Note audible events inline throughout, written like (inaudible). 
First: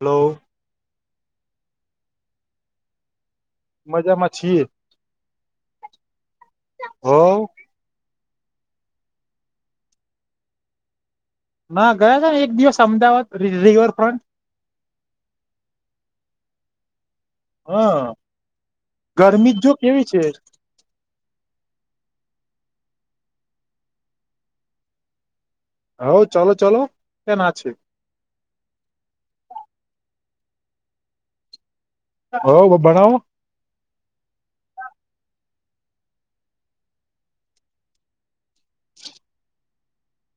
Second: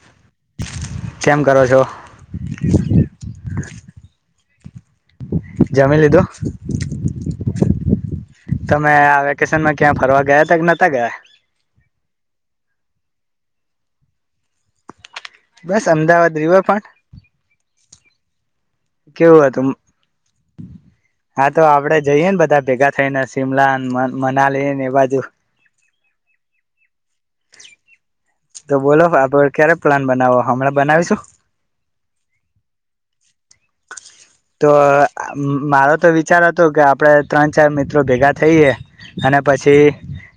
hello કેમ કરો છો એ મજામાં છીએ જામ્યા લો હો તમે આ વેકેશન માં ક્યાં ફરવા ગયા હતા કે નહતા ગયા ના ગયા છે ને એક દિવસ અમદાવાદ રિવરફ્રન્ટ બસ અમદાવાદ રિવર પણ હા કેવું ગરમી હતું જો કેવી છે હા તો આપડે જઈએ ને બધા ભેગા થઈને શિમલા મનાલી ને એ બાજુ હવ ચાલો ચાલો ત્યાં ના છે તો બોલો આપડ ક્યારે પ્લાન બનાવો હમણાં બનાવીશું હવ ભણાવો તો મારો તો વિચાર હતો કે આપણે ત્રણ ચાર મિત્રો ભેગા થઈએ અને પછી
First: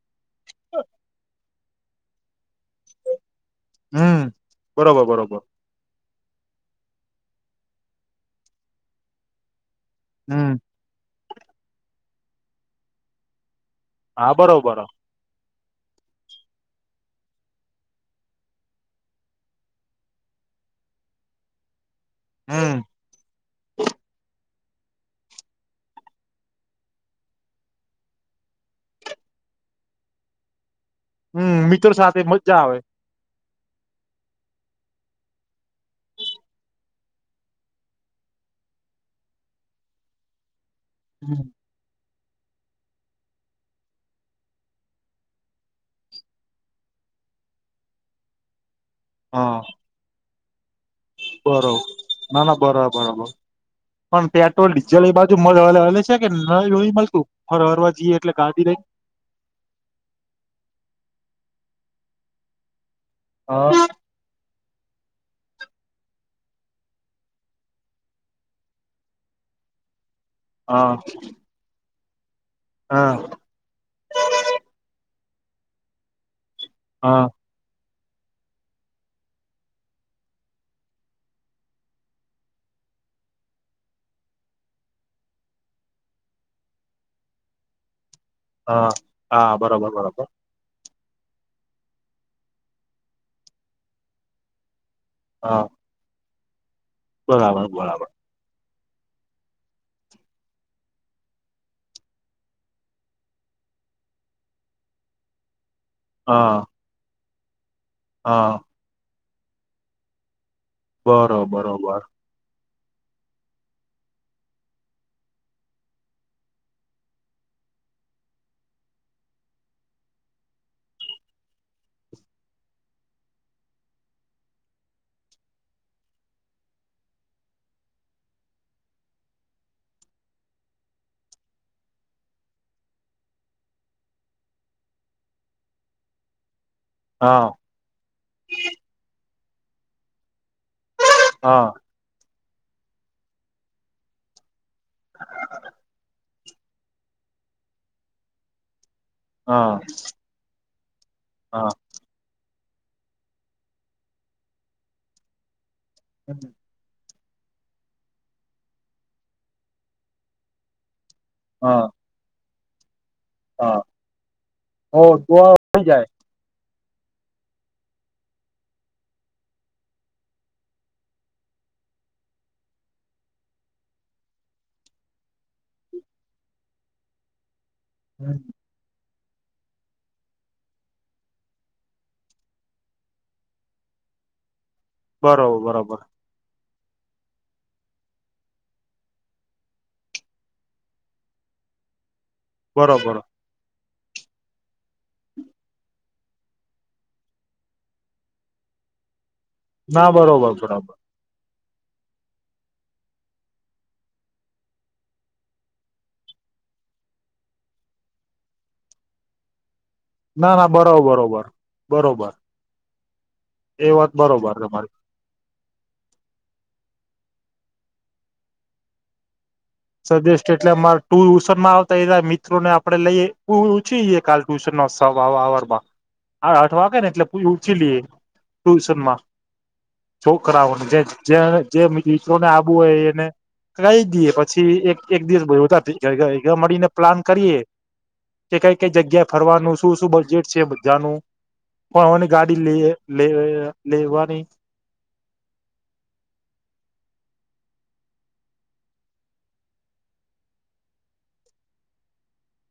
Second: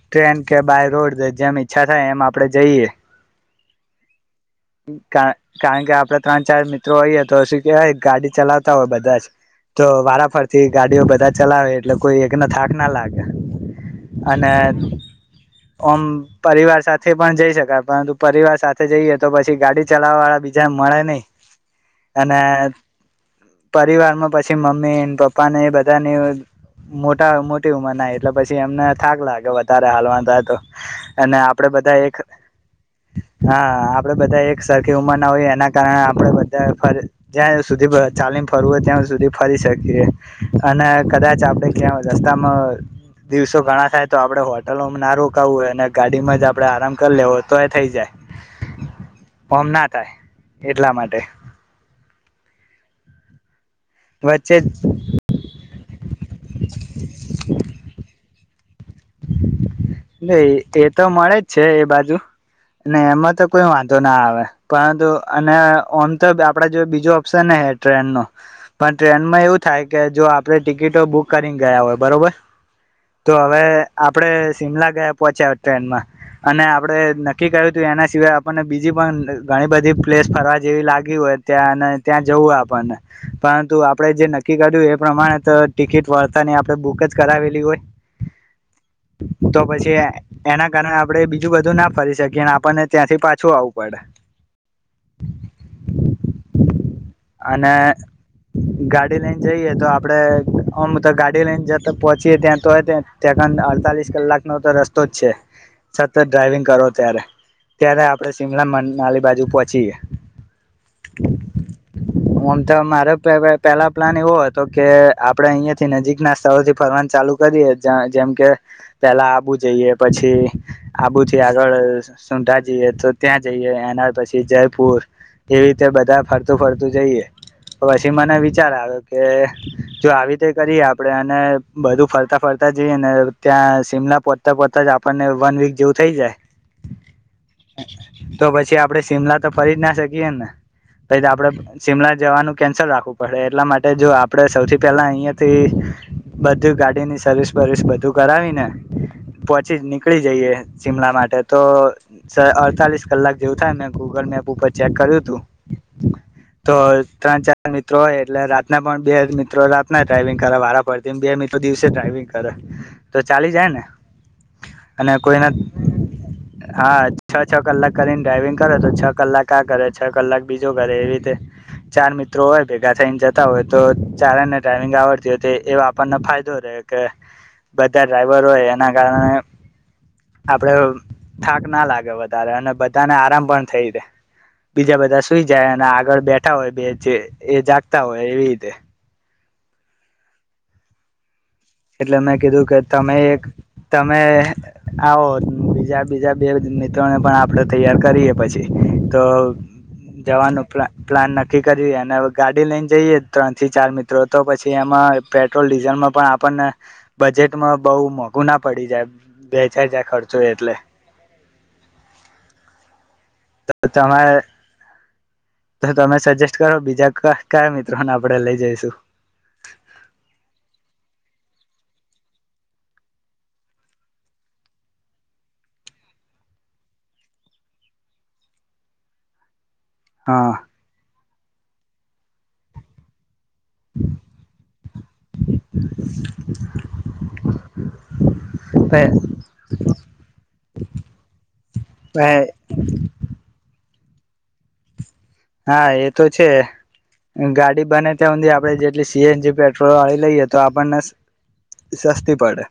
ટ્રેન કે બાય રોડ જેમી છા થાય એમ આપણે જઈએ હમ બરોબર બરોબર કારણ કે આપડ ત્રણ ચાર મિત્રો હોઈએ તો શું કેહેવાય ગાડી ચલાવતા હોય બધા જ તો વારાફર હમ થી ગાડીઓ બધા જ ચલાવે એટલે કોઈ એકને થાક ના લાગે હા અને બરોબર અને ઓમ પરિવાર સાથે પણ જઈ શકાય પરંતુ પરિવાર સાથે જઈએ તો પછી ગાડી ચલાવવા વાળા બીજાને મળે નહીિ અને હમ પરિવારમાં પછી પછી મમ્મી પપ્પા ને એ બધાની મોટા મોટી ઉંમર ના એટલે પછી એમને થાક લાગે વધારે હાલમાં થાય તો અને હમ આપડે મિત્રો બધા એક સાથે મજા આવે હા આપડે બધા એક સરખી ઉંમર ના હોયએ એના કારણે આપડે બધા જ્યાં સુધી ચાલીન ફરવું હોય ત્યાં સુધી ફરી શકીએ અને કદાચ આપડે ક્યાં રસ્તામાં દિવસો ઘણા થાય તો આપડે હોટલોમાં ના રોકાવું હોય અને ગાડીમાં જ આપડે આરામ કરી લે હો તો એ થઇ જાય હા હમ ના થાય એટલા માટે બરોબર ના ના બરા બરોબર પણ વચ્ચે પેટ્રોલ ડીઝલ એ બાજુ હલે છે કે ન મળતું ફર હરવા જઈએ એટલે ગાદી લઈ ન એ તો મળે જ છે એ બાજુ નહી એમાં તો કોઈ હા વાંધો ના આવે પરંતુ અને ઓમ તો આપડા જો બીજો ઓપ્શન હ ટ્રેન ન પણ ટ્રેનમાં એવું થાય કે જો આપડણે હા ટિકિટો બુક કરીને ગયા હોય બરોબર હા તો હવે આપડે ગયા પહોંચ્યા ટ્રેનમાં અને આપડે હા નક્કી કર્યું હતું એના સિવાય આપણને બીજી પણ ઘણી બધી પ્લેસ ફરવા જેવી લાગી હોય ત્યાં અને ત્યાં જવું હો આપણને પરંતુ આપણેે જે નક્કી કર્યું એ પ્રમાણે તો ટિકિટ વળતાની આપણે બુક જ કરાવેલી હોય હા હા તો બરોબર પછી બરોબર એના કારણે આપણે બીજું બધું ના ફરી શકીએ અને આપણને ત્યાંથી પાછું આવું પડે હા બરાબર અને બરાબર ગાડી લઈને જઈએે તો આપડે અમ તો ગાડી લઈને જતા પહોંચીયે ત્યાં તો ત્યા ત્યાં ખ અડતાલીસ વસ કલાકનોો તો રસ્તો જ છે સતત હા ડ્રાઈવિંગ કરો ત્યારે ત્યારે આપડે હા શિમલા મ નાલી બાજુ પછી બરોબરોબર તો મારો પેલા પ્લાન એવો હતો કે આપડે અહિયાયા થી નજીક ના સ્થળોથી ફરવાનું ચાલુ કરીએ જેમ કે પેલા આબુ જઈએ પછી આબુથી આગળ સુંટા જઈએ તો ત્યાં જઈએ એના પછી જયપુર એવી રીતે બધા ફરતું ફરતું જઈએ તો પછી મને વિચાર આવ્યો કે જો આવી રીતે કરીએ આપણે અને બધું ફરતા ફરતા જઈએ ને ત્યાં શિમલા પોતા પોતા જ આપણને વન વીક જેવું થઈ હા જાય તો પછી આપડે શિમલા તો ફ જ ના શકીએ ને પછી આપડે હા શિમલા જવાનું કેન્સલ રાખવું પડે એટલા માટે જો આપણે સૌથી પહેલા અયા તો બધું ગાડી ની સર્વિસ વર્વિસ બધું કરાવી ને (inaudible) પછી હા નીકળી જઈએ શિમલા માટે તો હા ડતાલીસ કલાક જેવું થાય મેં ગુગલ મેપ ઉપર ચેક કર્યું હતું તો ત્રણ ચાર મિત્રો હોય એટલે રાતના પણ બે જ મિત્રો રાતના ડ્રાઈઇિંગ કરવા વારા પડતા તેમ બીિત તો હા દિવસે ડ્રાઈવિંગ કરરા તો ચાલી જાય ને હ અને તોઆ કોઈના હોય જાય હા છ છ કલાક કરીને ડ્રાઈવિંગ કરે તો છ કલાક આ કરે છ કલાક બીજો કરે એવી રીતે ચાર મિત્રો હોય ભેગા થઈને જતા હોય તો ચારે ને ડ્રાઈવિંગ આવડતી હોય એ આપણને ફાયદો રહે કે બધા ડ્રાઈવરો હોય એ કાર આપડે થાક ના લાગે વધારે અને બધાને આરામ પણ થઈ જાય બીજા બધા સુઈ જાય બરોબર અને બરોબર આગળ બેઠા હોય બે જે એ જાગતા હોય એવી રીતે એટલે અ કીધું કે તમે બરોબર એક તમે આવો બીજા બીજા બે મિત્રોને પણ આપડે તૈયાર કરીએ પછી તો ના બરોબર થરાબર નકી કરી અને ગાડી લઈને જઈએ ત્રણ થી ચાર મિત્રો તો પછી એમાં પેટ્રોલ ડીઝલમાં પણ આપ પણ બજેટમાં બહુ મોંઘું ના પડી જાય ચાર જાય ખર્ચો ના ના એટલે બરોર બરોબર બરોબર એ તો વાત તમારે બરોબર તમારી તો તમે સજેસ્ટ કરો બીજા કયા મિત્રોને આપણેે લઈ જઈશું સજેસ્ટ એટલે ટુશનમાં આવતા મિત્રોને આપડે લઈએ ઉછીએ કાલ ટ્યુશનર અઠ વાગે ને એટલે ઉછી લઈએ ટુશનમાં શું હા કરાવનું જે મિત્રોને હોય એને કી દ પછી એક એક દિવસતા મળીને પ્લાન કરીએે કે કઈ કઈ જગ્યા ફરવાનું શું શું બજેટ છે બધાનું કોની ગાડી લ લે લેવાની હા એ તો છે ગાડી બને ત્યાં સુધી આપણે જેટલી સીએનજી પેટ્રોલ આવીી લઈએ તો આપણને સસ્તી પડે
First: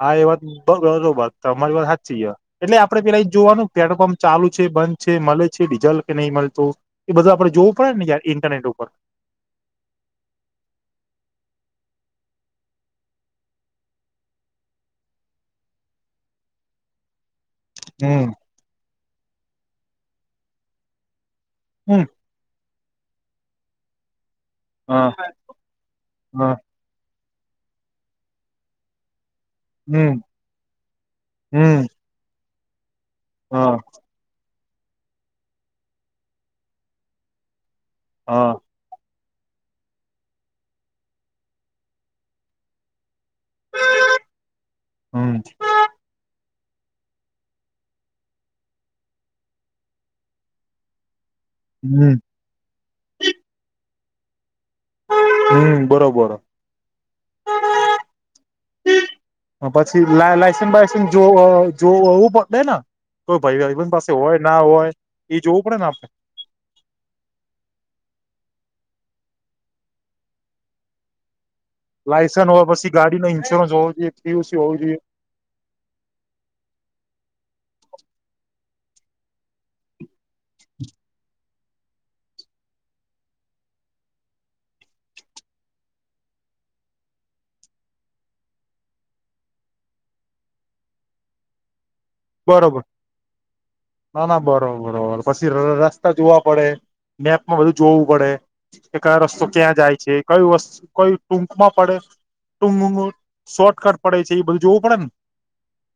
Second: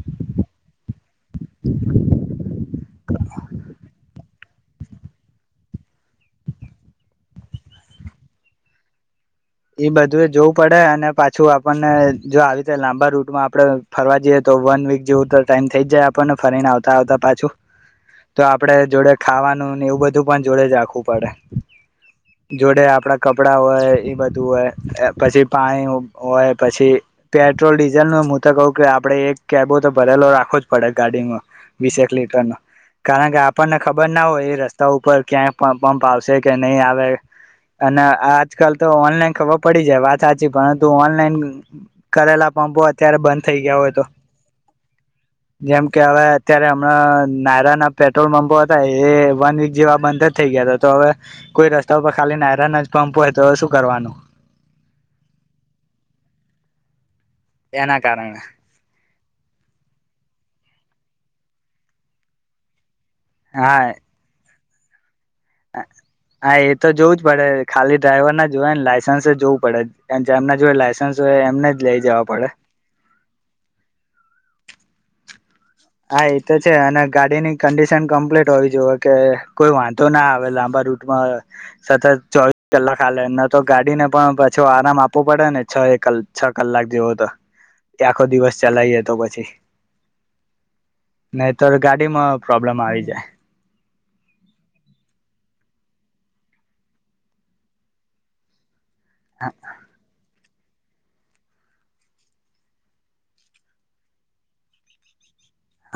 હા એ વાત બરોબર તમારી વાત સાચી છે એટલે આપડે પેલા જોવાનું પેટ્રોલ પંપ ચાલુ છે બંધ છે મળે છે ડીઝલ કે નહીં મળતો એ બધું આપડે જોવું પડે ને ઇન્ટરનેટ ઉપર ઈ બધું જોવું પડે અને પાછું આપણને જો આવી રતે લાંબા રૂટમાં આપડે ફરવા જઈએ તો વન વીક જેવું તો ટાઈમ થઈ જ જાય આપણને ફરીને આવતા આવતા પાછું હમ તો આપડે જોડે ખાવાનું ને એવું બધું પણ જોડે જ રાખવું પડે હમ જોડે આપડા ક કપડા હોય એ બધા ું હોય હા પછી પાણી હોય હા પછી પેટ્રોલ ડીઝલ ન હું તો કહું કે આપણે એક કેબો તો હમ ભરેલો રાખવો જ પડે ગાડીમાં હમ વીસ એક લીટર ન કારણ કે હા આપણને ખબર ના હોય એ રસ્તે ઉપર ક્યાંય પંપ આવશે કે નહી આવે અને હા આજકાલ તો ઓનલાઈન ખબર પડી જાય વાત સાચી પરંતુ ઓનલાઈન કરેલા પંપો અત્યારે બંધ થઈ ગયા હોય તો હમ જેમ કે હવે ત્યારે હમણાં નાયરા ના પેટ્રોલ પં્પો હતા એ વન વીક જેવા બંધ જ થઈ ગયા હતા તો હવે કોઈ રસ્તા હમ ઉપર ખાલી નાયરાન જ પં્પ હોય તો શું કરવાનું હમ બરોબર એના કારંગ પછી લાયસસ બાાયસન્ જો જો હોવું પડે કોઈ હા ભાઈ પાસે હોય ના હોય એ જોવું પડે ને આપડે હા એ તો જોવું જ પડે ખાલી ડ્રાઈવર ના જોય ને લાયસન્સ જ જોવું પડેમના જો લાયસન્સ હોય એમને જ લઈ જવા લાયસન્સ પડે હોવા પછી ગાડી ન ન્સ્યોરન્સ હોવ જો એક થયું છે જોઈ હા એ તો છે અને ગાડીની કંડિશન કમ્પ્લીટ હોવી જોુએ કે કોઈ વાંધો ના આવે હવે લાંબા રૂટમાં સતત ચોવીસ કલાક હાલે ન તો ગાડીને પણ પછો આરામ આપવો પડે ને છ એક છ કલાક જેવો તો આખો દિવસ ચલાવીએ તો પછી નાહી ત ગાડી માં પ્રોબ્લેમ બરોબર આવી જાય ના ના બરોબરરોબર પછી રસ્તા જોવા પડે નેપમાં બધું જોવું પડે એક આ રસ્તો ક્યાં જાય છે કય વસ્તુ કય ટૂકમાં પડે ટુંગ શોર્ટકટ પડે છે એ બધું જોવું પડે ને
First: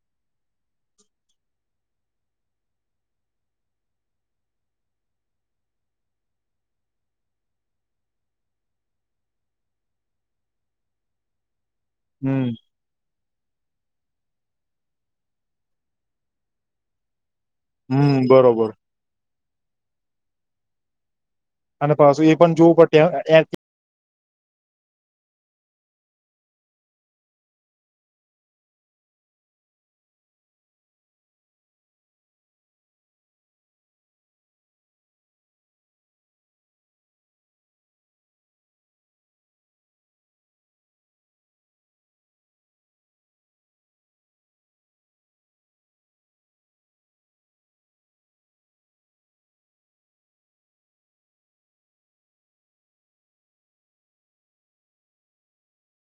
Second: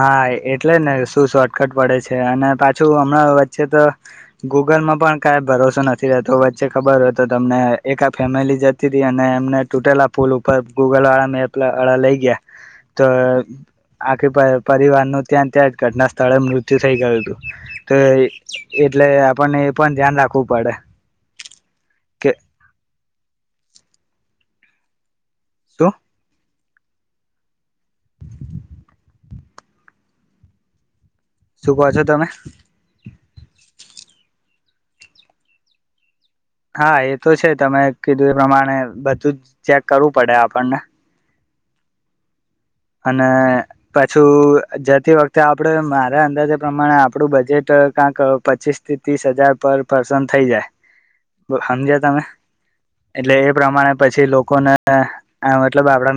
હા એટલે ને શું શોર્ટકટ પડે છે અને પાછું હમણાં વચ્ચે તો ગૂગલમાં પણ કઈ ભરોસો નથી રહેતો વચ્ચે ખબર હોય તો તમને એકા ફેમિલી જતી રહી અને એમને તૂટેલા ફૂલ ઉપર ગૂગલ વાળા મેપ પલા અળ લઈ ગયા હમ તો આખે ભાઈ પરિવારનુંું ત્યાં ત્યાં જ ઘટના સ્થળે મૃત્યુ થઈ ગયું હતું તો હમ બરોબર એટલે આપને એ પણ ધ્યાન રાખવું પડે અને પાછું કે એ પણ જોવું પડ શું શુંકો છો તમે હા એ તો છે તમે કીધું એ પ્રમાણે બધું જ ચેક કરવું પડે આપણને અને પછું જતી વખતે આપડ મારા અંદાજે પ્રમાણે આપડું બજેટ કંક પચીસ થી ત્રીસ હજાર પર પર્સન થઈ જાય સમજે તમે એટલે એ પ્રમાણે પછી લોકોને આ મતલબ આપડા